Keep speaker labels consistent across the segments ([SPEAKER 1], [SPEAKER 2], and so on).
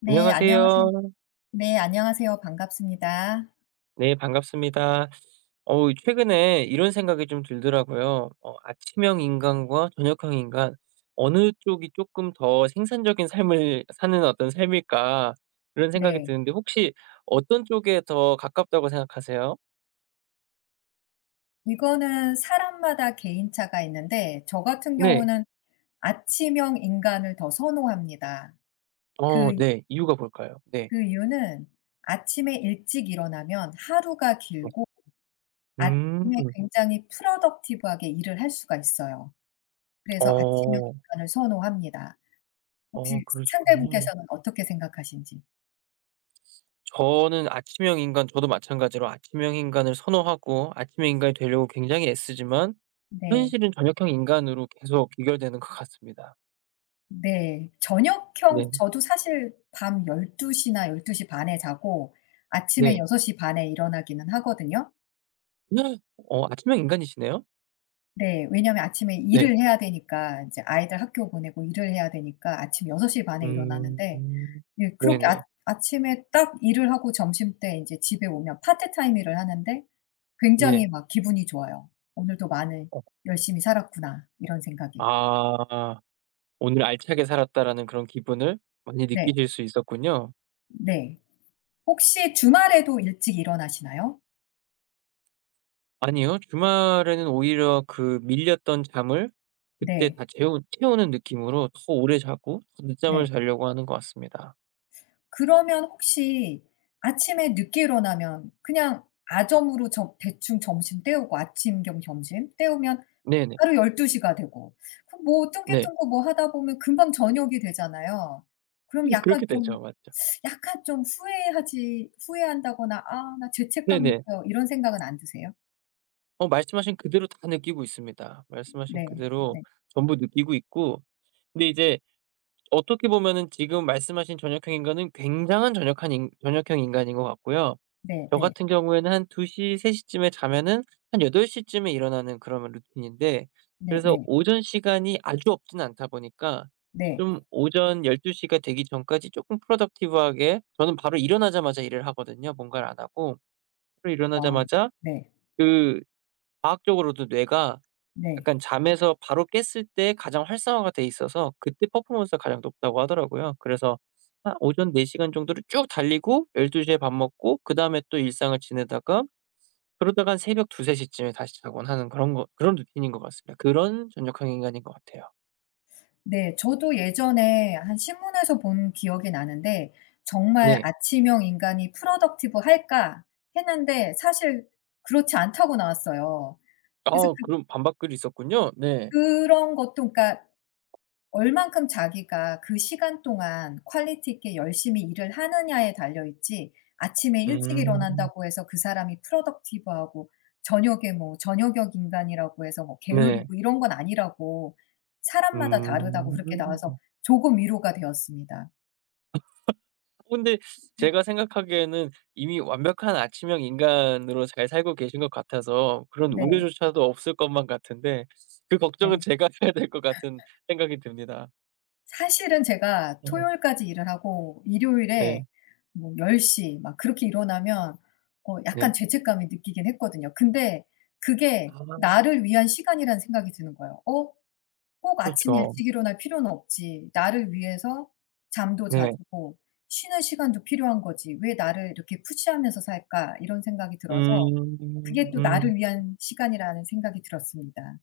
[SPEAKER 1] 네, 안녕하세요.
[SPEAKER 2] 안녕하세요.
[SPEAKER 1] 네, 안녕하세요. 반갑습니다.
[SPEAKER 2] 네, 반갑습니다. 어우, 최근에 이런 생각이 좀 들더라고요. '아침형 인간과 저녁형 인간 어느 쪽이 조금 더 생산적인 삶을 사는 어떤 삶일까?' 이런 생각이
[SPEAKER 1] 네.
[SPEAKER 2] 드는데 혹시 어떤 쪽에 더 가깝다고 생각하세요?
[SPEAKER 1] 이거는 사람마다 개인차가 있는데 저 같은
[SPEAKER 2] 네.
[SPEAKER 1] 경우는 아침형 인간을 더 선호합니다. 그
[SPEAKER 2] 네. 이유가 뭘까요? 네.
[SPEAKER 1] 그 이유는 아침에 일찍 일어나면 하루가
[SPEAKER 2] 네.
[SPEAKER 1] 길고
[SPEAKER 2] 음.
[SPEAKER 1] 아침에 굉장히 프로덕티브하게 일을 할 수가 있어요. 그래서 아침형
[SPEAKER 2] 어.
[SPEAKER 1] 인간을 선호합니다. 혹시
[SPEAKER 2] 그러시군요.
[SPEAKER 1] 상대분께서는 어떻게 생각하신지?
[SPEAKER 2] 저는 아침형 인간 저도 마찬가지로 아침형 인간을 선호하고 아침형 인간이 되려고 굉장히 애쓰지만
[SPEAKER 1] 네.
[SPEAKER 2] 현실은 저녁형 인간으로 계속 귀결되는 것 같습니다.
[SPEAKER 1] 네.
[SPEAKER 2] 네.
[SPEAKER 1] 저녁형 저도 사실 밤 1 2시나1 2시반에 자고 아침에
[SPEAKER 2] 네.
[SPEAKER 1] 6시 반에 일어나기는 하거든요.
[SPEAKER 2] 아침형 인간이시네요?
[SPEAKER 1] 네. 왜냐하면 아침에
[SPEAKER 2] 네.
[SPEAKER 1] 일을 해야 되니까 인제 아이들 학교 보내고 일을 해야 되니까 아침 6시 반에
[SPEAKER 2] 음.
[SPEAKER 1] 일어나는데 예 그렇게
[SPEAKER 2] 네네.
[SPEAKER 1] 아침에 딱 일을 하고 점심때 인제 집에 오면 파트타임 일을 하는데
[SPEAKER 2] 네.
[SPEAKER 1] 굉장히 막 기분이 좋아요. '오늘도 많은
[SPEAKER 2] 어
[SPEAKER 1] 열심히 살았구나.' 이런 생각이.
[SPEAKER 2] 아. '오늘 알차게 살았다.'라는 그런 기분을 많이
[SPEAKER 1] 네.
[SPEAKER 2] 느끼실 수 있었군요.
[SPEAKER 1] 네. 혹시 주말에도 일찍 일어나시나요?
[SPEAKER 2] 아니요. 주말에는 오히려 그 밀렸던 잠을 그때
[SPEAKER 1] 네.
[SPEAKER 2] 다 재우 채우는 느낌으로 더 오래 자고 더 늦잠을
[SPEAKER 1] 네.
[SPEAKER 2] 자려고 하는 것 같습니다.
[SPEAKER 1] 그러면 혹시 아침에 늦게 일어나면 그냥 아점으로 저 대충 점심 때우고 아침 겸 점심 때우면
[SPEAKER 2] 네네.
[SPEAKER 1] 하루 12 시가 되고 그 뭐
[SPEAKER 2] 네.
[SPEAKER 1] 뚱기뚱기 뭐 하다 보면 금방 저녁이 되잖아요. 그럼 약간
[SPEAKER 2] 그렇게
[SPEAKER 1] 좀
[SPEAKER 2] 되죠. 맞죠.
[SPEAKER 1] 약간 좀 후회하지 후회한다거나 '아 나 죄책감
[SPEAKER 2] 네네.
[SPEAKER 1] 느껴.' 이런 생각은 안 드세요?
[SPEAKER 2] 말씀하신 그대로 다 느끼고 있습니다. 말씀하신
[SPEAKER 1] 네.
[SPEAKER 2] 그대로
[SPEAKER 1] 네.
[SPEAKER 2] 전부 느끼고 있고 근데 이제 어떻게 보면은 지금 말씀하신 저녁형 인간은 굉장한 저녁한 인 저녁형 인간인 것 같고요. 저
[SPEAKER 1] 네네.
[SPEAKER 2] 같은 경우에는 한2시세3 쯤에 자면은 한8덟시 쯤에 일어나는 그런 루틴인데 그래서
[SPEAKER 1] 네네.
[SPEAKER 2] 오전 시간이 아주 없진 않다 보니까
[SPEAKER 1] 네.
[SPEAKER 2] 좀 오전 1 2시가 되기 전까지 조금 프로덕티브 하게 저는 바로 일어나자마자 일을 하거든요, 뭔가를 안 하고. 바로
[SPEAKER 1] 아
[SPEAKER 2] 일어나자마자
[SPEAKER 1] 네.
[SPEAKER 2] 그 과학적으로도 뇌가
[SPEAKER 1] 네.
[SPEAKER 2] 약간 잠에서 바로 깼을 때 가장 활성화가 돼 있어서 그때 퍼포먼스가 가장 높다고 하더라고요. 그래서 한 오전 4 시간 정도를 쭉 달리고 12 시에 밥 먹고 그다음에 또 일상을 지내다가 그러다가 한 새벽 2-3 시쯤에 다시 자곤 하는 그런 거 그런 루틴인 것 같습니다. 그런 전력형 인간인 것 같아요.
[SPEAKER 1] 네. 저도 예전에 한 신문에서 본 기억이 나는데 정말
[SPEAKER 2] 네.
[SPEAKER 1] '아침형 인간이 productive할까?' 했는데 사실 그렇지 않다고 나왔어요. 그래서
[SPEAKER 2] 아 그럼 반박글이 있었군요. 네.
[SPEAKER 1] 그런 것도 그러니까 얼만큼 자기가 그 시간 동안 퀄리티 있게 열심히 일을 하느냐에 달려 있지 아침에 일찍
[SPEAKER 2] 음.
[SPEAKER 1] 일어난다고 해서 그 사람이 프로덕티브 하고 저녁에 뭐 저녁역 인간이라고 해서 뭐
[SPEAKER 2] 네.
[SPEAKER 1] 게으르고 이런 건 아니라고 사람마다 다르다고 그렇게 나와서
[SPEAKER 2] 음.
[SPEAKER 1] 조금 위로가 되었습니다.
[SPEAKER 2] 근데 제가 생각하기에는 이미 완벽한 아침형 인간으로 잘 살고 계신 것 같아서 그런
[SPEAKER 1] 네.
[SPEAKER 2] 우려조차도 없을 것만 같은데 그 걱정은
[SPEAKER 1] 네.
[SPEAKER 2] 제가 해야 될 것 같은 생각이 듭니다.
[SPEAKER 1] 사실은 제가
[SPEAKER 2] 음.
[SPEAKER 1] 토요일까지 일을 하고 일요일에
[SPEAKER 2] 네.
[SPEAKER 1] 뭐1 0막 그렇게 일어나면 어 약간
[SPEAKER 2] 네.
[SPEAKER 1] 죄책감이 느끼긴 했거든요. 근데 그게
[SPEAKER 2] 아
[SPEAKER 1] 나를 위한 시간이라는 생각이 드는 거예요. '어 꼭 아침
[SPEAKER 2] 그렇죠.
[SPEAKER 1] 일찍 일어날 필요는 없지. 나를 위해서 잠도
[SPEAKER 2] 네.
[SPEAKER 1] 자주고 쉬는 시간도 필요한 거지. 왜 나를 이렇게 푸시하면서 살까?' 이런 생각이 들어서 그게
[SPEAKER 2] 음.
[SPEAKER 1] 또
[SPEAKER 2] 음.
[SPEAKER 1] 나를 위한 시간이라는 생각이 들었습니다.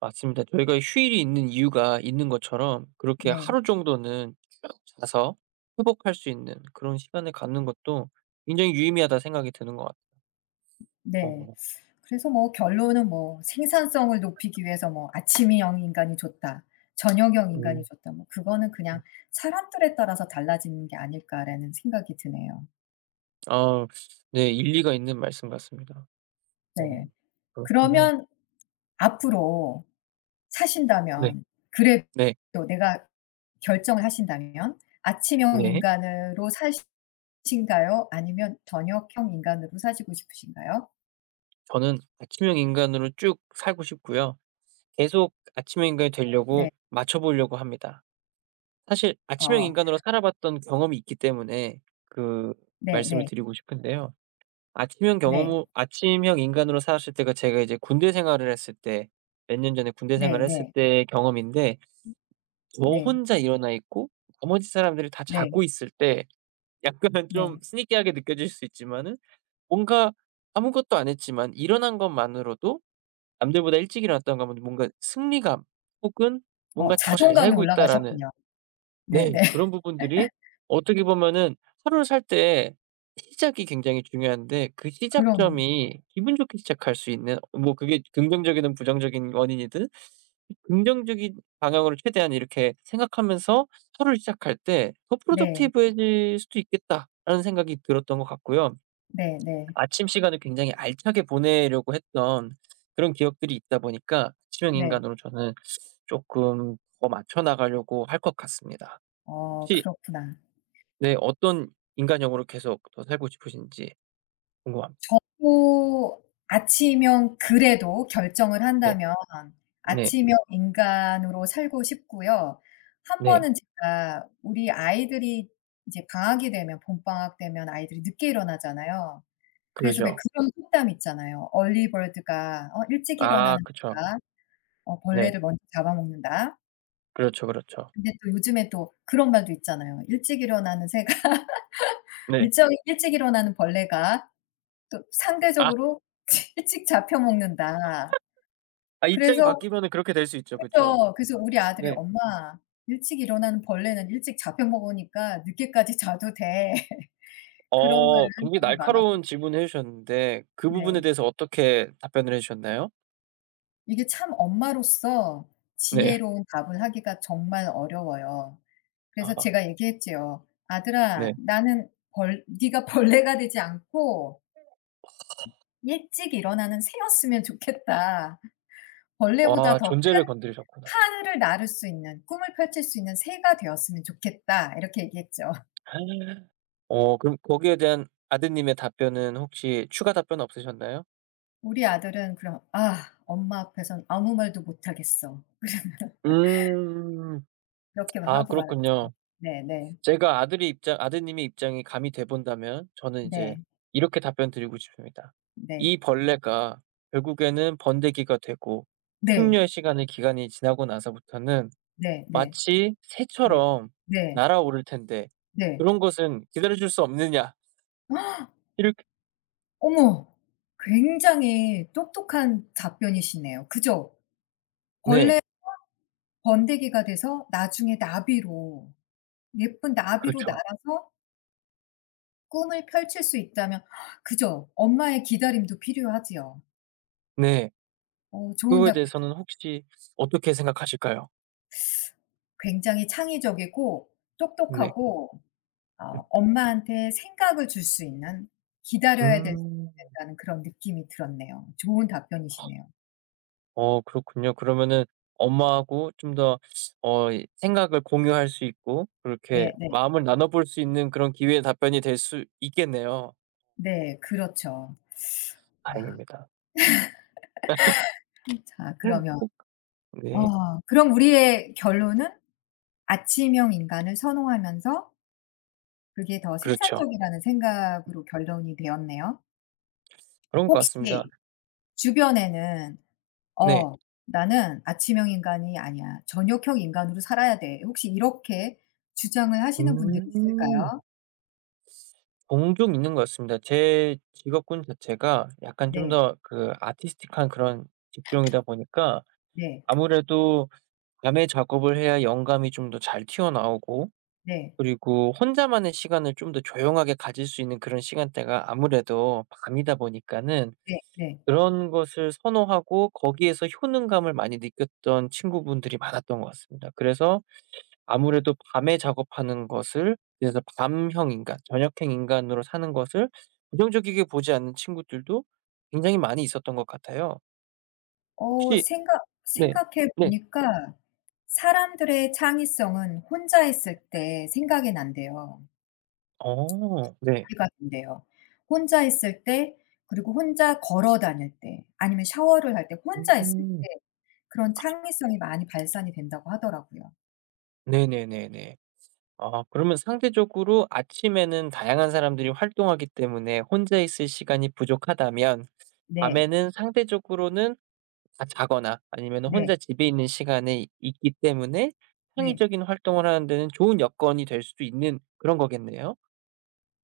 [SPEAKER 2] 맞습니다. 저희가 휴일이 있는 이유가 있는 것처럼 그렇게
[SPEAKER 1] 네.
[SPEAKER 2] 하루 정도는 쭉 자서 회복할 수 있는 그런 시간을 갖는 것도 굉장히 유의미하다 생각이 드는 것 같아요.
[SPEAKER 1] 네.
[SPEAKER 2] 어.
[SPEAKER 1] 그래서 뭐 결론은 뭐 생산성을 높이기 위해서 뭐 '아침형 인간이 좋다. 저녁형 인간이
[SPEAKER 2] 음.
[SPEAKER 1] 좋다.' 뭐 그거는 그냥 '사람들에 따라서 달라지는 게 아닐까.'라는 생각이 드네요.
[SPEAKER 2] 아 네. 일리가 있는 말씀 같습니다.
[SPEAKER 1] 네.
[SPEAKER 2] 어 그렇군요.
[SPEAKER 1] 그러면 앞으로
[SPEAKER 2] 네.
[SPEAKER 1] 사신다면 그래도
[SPEAKER 2] 네.
[SPEAKER 1] 내가 결정을 하신다면 아침형
[SPEAKER 2] 네.
[SPEAKER 1] 인간으로 사신가요 아니면 저녁형 인간으로 사시고 싶으신가요?
[SPEAKER 2] 저는 아침형 인간으로 쭉 살고 싶고요. 계속 아침형 인간이 되려고
[SPEAKER 1] 네.
[SPEAKER 2] 맞춰 보려고 합니다. 사실 아침형
[SPEAKER 1] 어
[SPEAKER 2] 인간으로 살아봤던 경험이 있기 때문에 그 말씀을
[SPEAKER 1] 네네.
[SPEAKER 2] 드리고 싶은데요. 아침형 경험
[SPEAKER 1] 네.
[SPEAKER 2] 후 아침형 인간으로 살았을 때가 제가 이제 군대 생활을 했을 때 몇 년 전에 군대 생활을
[SPEAKER 1] 네네.
[SPEAKER 2] 했을
[SPEAKER 1] 네.
[SPEAKER 2] 때의 경험인데 저
[SPEAKER 1] 네.
[SPEAKER 2] 혼자 일어나 있고 나머지 사람들이 다
[SPEAKER 1] 네. 네.
[SPEAKER 2] 자고 있을 때 약간 좀
[SPEAKER 1] 네.
[SPEAKER 2] 스니키하게 느껴질 수 있지만은 뭔가 아무것도 안 했지만 일어난 것만으로도 남들보다 일찍 일어났다는 건 뭔가 승리감 혹은
[SPEAKER 1] 어
[SPEAKER 2] 뭔가 '더 잘
[SPEAKER 1] 자존감이
[SPEAKER 2] 살고 있다.'라는
[SPEAKER 1] 올라가셨군요.
[SPEAKER 2] 네.
[SPEAKER 1] 네네.
[SPEAKER 2] 그런 부분들이 어떻게 보면은 하루를 살 때 시작이 굉장히 중요한데 그
[SPEAKER 1] 그럼요.
[SPEAKER 2] 시작점이 기분 좋게 시작할 수 있는 뭐 그게 긍정적이든 부정적인 원인이든 긍정적인 방향으로 최대한 이렇게 생각하면서 하루를 시작할 때 '더 프로덕
[SPEAKER 1] 네.
[SPEAKER 2] 티브해질 수도 있겠다.'라는 생각이 들었던 것 같고요.
[SPEAKER 1] 네네. 네.
[SPEAKER 2] 아침 시간을 굉장히 알차게 보내려고 했던 그런 기억들이 있다 보니까 치명
[SPEAKER 1] 네.
[SPEAKER 2] 인간으로 저는 조금 더 맞춰 나가려고 할 것 같습니다.
[SPEAKER 1] 어
[SPEAKER 2] 혹시
[SPEAKER 1] 그렇구나.
[SPEAKER 2] 네. 어떤 인간형으로 계속 더 살고 싶으신지 궁금합니다.
[SPEAKER 1] 저도 아침형 그래도 결정을
[SPEAKER 2] 네.
[SPEAKER 1] 한다면
[SPEAKER 2] 네.
[SPEAKER 1] 아침형 인간으로 살고 싶고요. 한
[SPEAKER 2] 네.
[SPEAKER 1] 번은 제가 우리 아이들이 이제 방학이 되면 봄방학 되면 아이들이 늦게 일어나잖아요. 그래서 왜
[SPEAKER 2] 그러죠.
[SPEAKER 1] 그런 속담 있잖아요. "얼리 버드가 어 일찍
[SPEAKER 2] 아
[SPEAKER 1] 일어나는
[SPEAKER 2] 그쵸.
[SPEAKER 1] 새가 어
[SPEAKER 2] 네.
[SPEAKER 1] 벌레를 먼저 잡아먹는다."
[SPEAKER 2] 그렇죠, 그렇죠.
[SPEAKER 1] 근데 또 요즘에 또 그런 말도 있잖아요. "일찍 일어나는 새가
[SPEAKER 2] 네.
[SPEAKER 1] 일정 일찍 일어나는 벌레가 또
[SPEAKER 2] 아
[SPEAKER 1] 상대적으로 일찍 잡혀 먹는다."
[SPEAKER 2] 아 입장이
[SPEAKER 1] 그래서
[SPEAKER 2] 바뀌면은 그렇게 될 수 있죠. 그쵸.
[SPEAKER 1] 그죠. 그래서 우리 아들이
[SPEAKER 2] 네.
[SPEAKER 1] "엄마 일찍 일어나는 벌레는 일찍 잡혀 먹으니까 늦게까지 자도 돼." 그런 말을 한
[SPEAKER 2] 굉장히
[SPEAKER 1] 적이 많아서
[SPEAKER 2] 날카로운 질문을 해 주셨는데 그 부분에
[SPEAKER 1] 네.
[SPEAKER 2] 대해서 어떻게 답변을 해 주셨나요?
[SPEAKER 1] 이게 참 엄마로서
[SPEAKER 2] 네.
[SPEAKER 1] 지혜로운 답을 하기가 정말 어려워요. 그래서
[SPEAKER 2] 아
[SPEAKER 1] 제가 얘기했지요. "아들아
[SPEAKER 2] 네.
[SPEAKER 1] 나는 벌 네가 벌레가 되지 않고 '일찍 일어나는 새였으면 좋겠다. 벌레보다
[SPEAKER 2] 와
[SPEAKER 1] 더 큰
[SPEAKER 2] 존재를 건드리셨구나.
[SPEAKER 1] 하늘을 나를 수 있는 꿈을 펼칠 수 있는 새가 되었으면 좋겠다.' 이렇게 얘기했죠.
[SPEAKER 2] 그럼 거기에 대한 아드님의 답변은 혹시 추가 답변 없으셨나요?
[SPEAKER 1] 우리 아들은 그럼 "아 엄마 앞에선 아무 말도 못 하겠어."
[SPEAKER 2] 음.
[SPEAKER 1] 그렇게 막
[SPEAKER 2] 아
[SPEAKER 1] 하고 말았죠.
[SPEAKER 2] 그렇군요.
[SPEAKER 1] 네네.
[SPEAKER 2] 제가 아들의 입장 아드님의 입장이 감이 돼 본다면 저는 이제
[SPEAKER 1] 네.
[SPEAKER 2] 이렇게 답변 드리고 싶습니다.
[SPEAKER 1] 네.
[SPEAKER 2] 이 벌레가 결국에는 번데기가 되고
[SPEAKER 1] 네.
[SPEAKER 2] 숙녀의 시간의 기간이 지나고 나서부터는
[SPEAKER 1] 네. 네.
[SPEAKER 2] 마치
[SPEAKER 1] 네.
[SPEAKER 2] 새처럼
[SPEAKER 1] 네.
[SPEAKER 2] 날아오를 텐데
[SPEAKER 1] 네. 네.
[SPEAKER 2] 그런 것은 기다려 줄 수 없느냐. 이렇게
[SPEAKER 1] 어머. 굉장히 똑똑한 답변이시네요. 그죠?
[SPEAKER 2] 네.
[SPEAKER 1] 벌레 번데기가 돼서 나중에 나비로 예쁜 나비로
[SPEAKER 2] 그렇죠.
[SPEAKER 1] 날아서 꿈을 펼칠 수 있다면 그죠. 엄마의 기다림도 필요하지요.
[SPEAKER 2] 네.
[SPEAKER 1] 어 좋은
[SPEAKER 2] 그거에
[SPEAKER 1] 답
[SPEAKER 2] 대해서는 혹시 어떻게 생각하실까요?
[SPEAKER 1] 굉장히 창의적이고
[SPEAKER 2] 네.
[SPEAKER 1] 똑똑하고
[SPEAKER 2] 음.
[SPEAKER 1] 어 엄마한테 생각을 줄 수 있는 기다려야 될
[SPEAKER 2] 음.
[SPEAKER 1] 된다는 그런 느낌이 들었네요. 좋은 답변이시네요.
[SPEAKER 2] 그렇군요. 그러면은 엄마하고 좀 더 이 생각을 공유할 수 있고 그렇게
[SPEAKER 1] 네 네.
[SPEAKER 2] 마음을 나눠 볼 수 있는 그런 기회의 답변이 될 수 있겠네요.
[SPEAKER 1] 네 그렇죠. 와
[SPEAKER 2] 다행입니다.
[SPEAKER 1] 자
[SPEAKER 2] 음. 네.
[SPEAKER 1] 그러면
[SPEAKER 2] 꼭- 네,
[SPEAKER 1] 어 그럼 우리의 결론은 아침형 인간을 선호하면서 그게 더
[SPEAKER 2] 그렇죠.
[SPEAKER 1] 생산적이라는 생각으로 결론이 되었네요.
[SPEAKER 2] 그런 것 같습니다.
[SPEAKER 1] 혹시 주변에는
[SPEAKER 2] 네.
[SPEAKER 1] "어 나는 아침형 인간이 아니야. 저녁형 인간으로 살아야 돼." 혹시 이렇게 주장을 하시는 분들이
[SPEAKER 2] 음.
[SPEAKER 1] 있을까요?
[SPEAKER 2] 종종 있는 것 같습니다. 제 직업군 자체가 약간 좀
[SPEAKER 1] 네.
[SPEAKER 2] 더 그 아티스틱한 그런 직종이다 보니까
[SPEAKER 1] 네.
[SPEAKER 2] 아무래도 밤에 작업을 해야 영감이 좀 더 잘 튀어나오고
[SPEAKER 1] 네.
[SPEAKER 2] 그리고 혼자만의 시간을 좀 더 조용하게 가질 수 있는 그런 시간대가 아무래도 밤이다 보니까는
[SPEAKER 1] 네. 네.
[SPEAKER 2] 그런 것을 선호하고 거기에서 효능감을 많이 느꼈던 친구분들이 많았던 것 같습니다. 그래서 아무래도 밤에 작업하는 것을 그래서 밤형 인간, 저녁형 인간으로 사는 것을 부정적이게 보지 않는 친구들도 굉장히 많이 있었던 것 같아요.
[SPEAKER 1] 어
[SPEAKER 2] 혹시 네.
[SPEAKER 1] 생각해
[SPEAKER 2] 네.
[SPEAKER 1] 보니까 사람들의 창의성은 혼자 있을 때 생각이 난대요.
[SPEAKER 2] 어 네.
[SPEAKER 1] 이해가 된대요. 혼자 있을 때 그리고 혼자 걸어 다닐 때 아니면 샤워를 할 때 혼자 있을
[SPEAKER 2] 음.
[SPEAKER 1] 때 그런 창의성이 많이 발산이 된다고 하더라고요.
[SPEAKER 2] 네네네네. 아 그러면 상대적으로 아침에는 다양한 사람들이 활동하기 때문에 혼자 있을 시간이 부족하다면
[SPEAKER 1] 네.
[SPEAKER 2] 밤에는 상대적으로는 다 자거나 아니면
[SPEAKER 1] 네.
[SPEAKER 2] 혼자 집에 있는 시간에 있기 때문에
[SPEAKER 1] 네.
[SPEAKER 2] 창의적인 활동을 하는 데는 좋은 여건이 될 수도 있는 그런 거겠네요.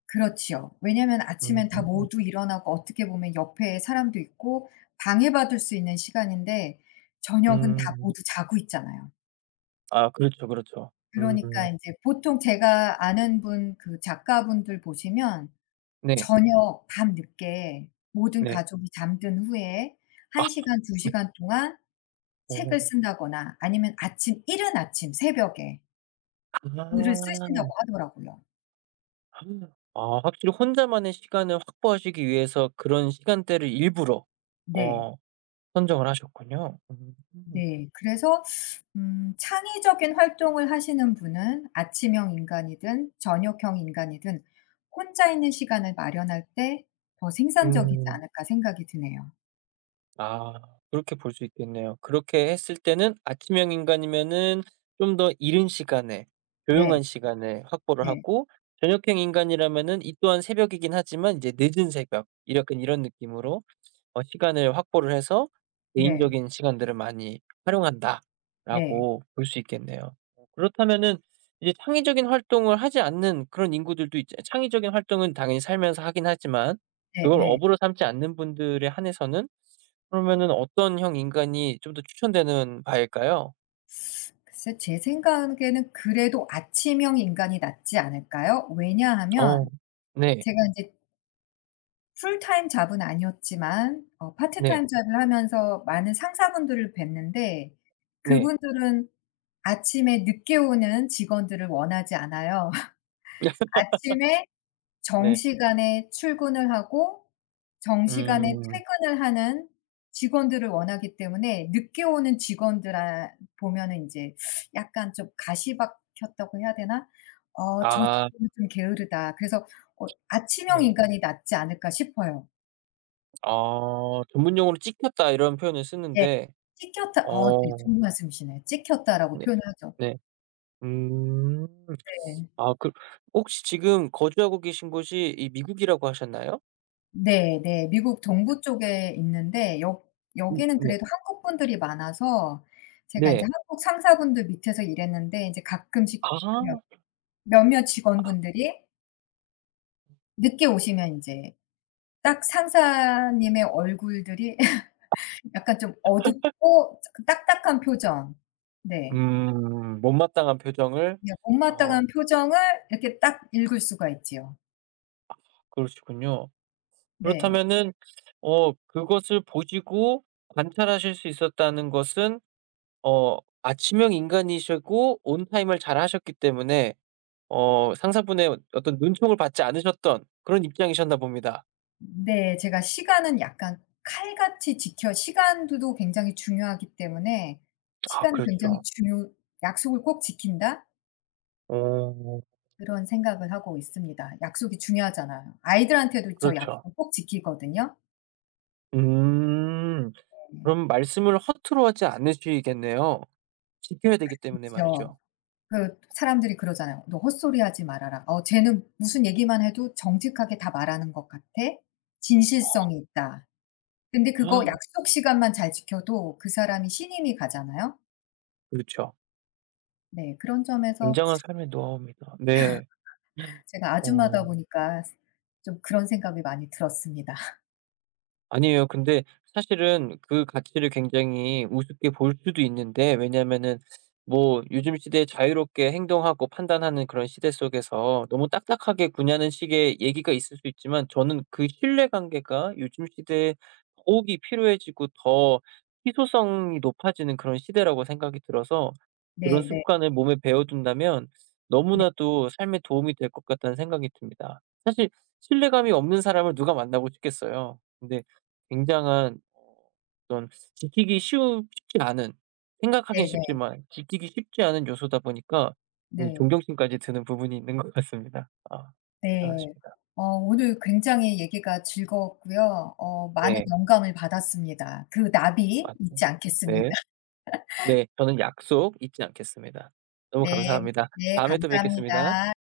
[SPEAKER 1] 그렇지요. 왜냐면 아침엔 다
[SPEAKER 2] 음.
[SPEAKER 1] 모두 일어나고 어떻게 보면 옆에 사람도 있고 방해받을 수 있는 시간인데 저녁은 다
[SPEAKER 2] 음.
[SPEAKER 1] 모두 자고 있잖아요.
[SPEAKER 2] 아 그렇죠, 그렇죠. 음.
[SPEAKER 1] 그러니까 인제 보통 제가 아는 분 그 작가분들 보시면
[SPEAKER 2] 네.
[SPEAKER 1] 저녁 밤늦게 모든
[SPEAKER 2] 네.
[SPEAKER 1] 가족이 잠든 후에 1 시간, 2 시간 동안 책을 쓴다거나 아니면 아침 이른 아침 새벽에
[SPEAKER 2] 오,
[SPEAKER 1] 글을 쓰신다고
[SPEAKER 2] 아.
[SPEAKER 1] 하더라고요.
[SPEAKER 2] 아 확실히 혼자만의 시간을 확보하시기 위해서 그런 시간대를 일부러
[SPEAKER 1] 네.
[SPEAKER 2] 어 선정을 하셨군요. 음.
[SPEAKER 1] 네. 그래서 창의적인 활동을 하시는 분은 아침형 인간이든 저녁형 인간이든 '혼자 있는 시간을 마련할 때 더 생산적이지
[SPEAKER 2] 음.
[SPEAKER 1] 않을까.' 생각이 드네요.
[SPEAKER 2] 아 그렇게 볼 수 있겠네요. 그렇게 했을 때는 아침형 인간이면은 좀 더 이른 시간에
[SPEAKER 1] 네.
[SPEAKER 2] 조용한 시간에 확보를
[SPEAKER 1] 네.
[SPEAKER 2] 하고 저녁형 인간이라면은 이 또한 새벽이긴 하지만 이제 늦은 새벽 이 약간 이런 느낌으로 시간을 확보를 해서
[SPEAKER 1] 네.
[SPEAKER 2] '개인적인 시간들을 많이
[SPEAKER 1] 네.
[SPEAKER 2] 활용한다.'라고 볼 수 있겠네요. 그렇다면은 이제 창의적인 활동을 하지 않는 그런 인구들도 있죠 창의적인 활동은 당연히 살면서 하긴 하지만
[SPEAKER 1] 네
[SPEAKER 2] 그걸
[SPEAKER 1] 네.
[SPEAKER 2] 업으로 삼지 않는 분들에 한해서는 그러면은 어떤 형 인간이 좀 더 추천되는 바일까요?
[SPEAKER 1] 글쎄 제 생각에는 그래도 아침형 인간이 낫지 않을까요?
[SPEAKER 2] 어.
[SPEAKER 1] 왜냐하면
[SPEAKER 2] 네.
[SPEAKER 1] 제가 인제 풀타임 잡은 아니었지만 어
[SPEAKER 2] 네.
[SPEAKER 1] 파트타임 잡을 하면서 많은 상사분들을 뵀는데
[SPEAKER 2] 네.
[SPEAKER 1] 그분들은 아침에 늦게 오는 직원들을 원하지 않아요. 아침에
[SPEAKER 2] 네.
[SPEAKER 1] 정시간에 출근을 하고 정시간에
[SPEAKER 2] 음.
[SPEAKER 1] 퇴근을 하는 직원들을 원하기 때문에 늦게 오는 직원들 아 보면은 인제 약간 좀 가시박혔다고 해야 되나? '어 저
[SPEAKER 2] 아
[SPEAKER 1] 직원은 좀 게으르다.' 그래서 어 '아침형
[SPEAKER 2] 네.
[SPEAKER 1] 인간이 낫지 않을까?' 싶어요.
[SPEAKER 2] 아 전문용어로 "찍혔다." 이런 표현을
[SPEAKER 1] 네.
[SPEAKER 2] 쓰는데
[SPEAKER 1] "찍혔다." 어 네.
[SPEAKER 2] 어
[SPEAKER 1] 좋은 말씀이시네요. "찍혔다."라고
[SPEAKER 2] 네.
[SPEAKER 1] 표현하죠.
[SPEAKER 2] 네. 음.
[SPEAKER 1] 네.
[SPEAKER 2] 아 그 혹시 지금 거주하고 계신 곳이 이 미국이라고 하셨나요?
[SPEAKER 1] 네 네. 미국 동부 쪽에 있는데 여 여기는
[SPEAKER 2] 네.
[SPEAKER 1] 그래도 한국 분들이 많아서 제가
[SPEAKER 2] 네.
[SPEAKER 1] 인제 한국 상사분들 밑에서 일했는데 인제 가끔씩
[SPEAKER 2] 아.
[SPEAKER 1] 몇 몇몇 직원분들이 늦게 오시면 인제 딱 상사님의 얼굴들이 약간 좀 어둡고 그 딱딱한 표정. 네.
[SPEAKER 2] 음. 못마땅한 표정을
[SPEAKER 1] 그냥
[SPEAKER 2] 어
[SPEAKER 1] 못마땅한 표정을 이렇게 딱 읽을 수가 있지요.
[SPEAKER 2] 그러시군요.
[SPEAKER 1] 네.
[SPEAKER 2] 그렇다면은 그것을 보시고 관찰하실 수 있었다는 것은 어 아침형 인간이시고 온타임을 잘하셨기 때문에 상사분의 어떤 눈총을 받지 않으셨던 그런 입장이셨나 봅니다.
[SPEAKER 1] 네. 제가 시간은 약간 칼같이 지켜 시간도 굉장히 중요하기 때문에
[SPEAKER 2] 아
[SPEAKER 1] '시간은 굉장히
[SPEAKER 2] 그렇죠.
[SPEAKER 1] 중요 약속을 꼭 지킨다.'
[SPEAKER 2] 어
[SPEAKER 1] 그런 생각을 하고 있습니다. 약속이 중요하잖아요. 아이들한테도 저
[SPEAKER 2] 그렇죠.
[SPEAKER 1] 약속 꼭 지키거든요.
[SPEAKER 2] 음.
[SPEAKER 1] 네.
[SPEAKER 2] 그럼 말씀을 허투루 하지 않으시겠네요. 지켜야 되기 때문에
[SPEAKER 1] 그쵸.
[SPEAKER 2] 말이죠.
[SPEAKER 1] 그 사람들이 그러잖아요. "너 헛소리하지 말아라." "어 쟤는 무슨 얘기만 해도 정직하게 다 말하는 것 같아. 진실성이 있다." 근데 그거
[SPEAKER 2] 아
[SPEAKER 1] 약속 시간만 잘 지켜도 그 사람이 신임이 가잖아요.
[SPEAKER 2] 그렇죠.
[SPEAKER 1] 네. 그런 점에서
[SPEAKER 2] 굉장한 삶의 노하우입니다. 네.
[SPEAKER 1] 제가 아주마다
[SPEAKER 2] 어.
[SPEAKER 1] 보니까 좀 그런 생각이 많이 들었습니다.
[SPEAKER 2] 아니에요. 근데 사실은 그 가치를 굉장히 우습게 볼 수도 있는데 왜냐면은 뭐 요즘 시대에 자유롭게 행동하고 판단하는 그런 시대 속에서 너무 딱딱하게 구냐는 식의 얘기가 있을 수 있지만 저는 그 신뢰관계가 요즘 시대에 더욱이 필요해지고 더 희소성이 높아지는 그런 시대라고 생각이 들어서 그런
[SPEAKER 1] 네네.
[SPEAKER 2] 습관을 몸에 배워둔다면
[SPEAKER 1] 네
[SPEAKER 2] 너무나도 삶에 도움이 될 것 같다는 생각이 듭니다. 사실 신뢰감이 없는 사람을 누가 만나고 싶겠어요. 근데 굉장한 어떤 지키기 쉬우 쉽지 않은 생각하긴
[SPEAKER 1] 네네.
[SPEAKER 2] 쉽지만 지키기 쉽지 않은 요소다 보니까 이
[SPEAKER 1] 네.
[SPEAKER 2] 존경심까지 드는 부분이 있는 것 같습니다. 아
[SPEAKER 1] 네. 네.
[SPEAKER 2] 대단하십니다.
[SPEAKER 1] 어 오늘 굉장히 얘기가 즐거웠고요. 어 많은
[SPEAKER 2] 네.
[SPEAKER 1] 영감을 받았습니다. 그 나비 잊지
[SPEAKER 2] 맞습니다.
[SPEAKER 1] 않겠습니다.
[SPEAKER 2] 네. 네. 저는 약속 잊지 않겠습니다. 너무
[SPEAKER 1] 네.
[SPEAKER 2] 감사합니다.
[SPEAKER 1] 네
[SPEAKER 2] 다음에 또 뵙겠습니다.
[SPEAKER 1] 감사합니다.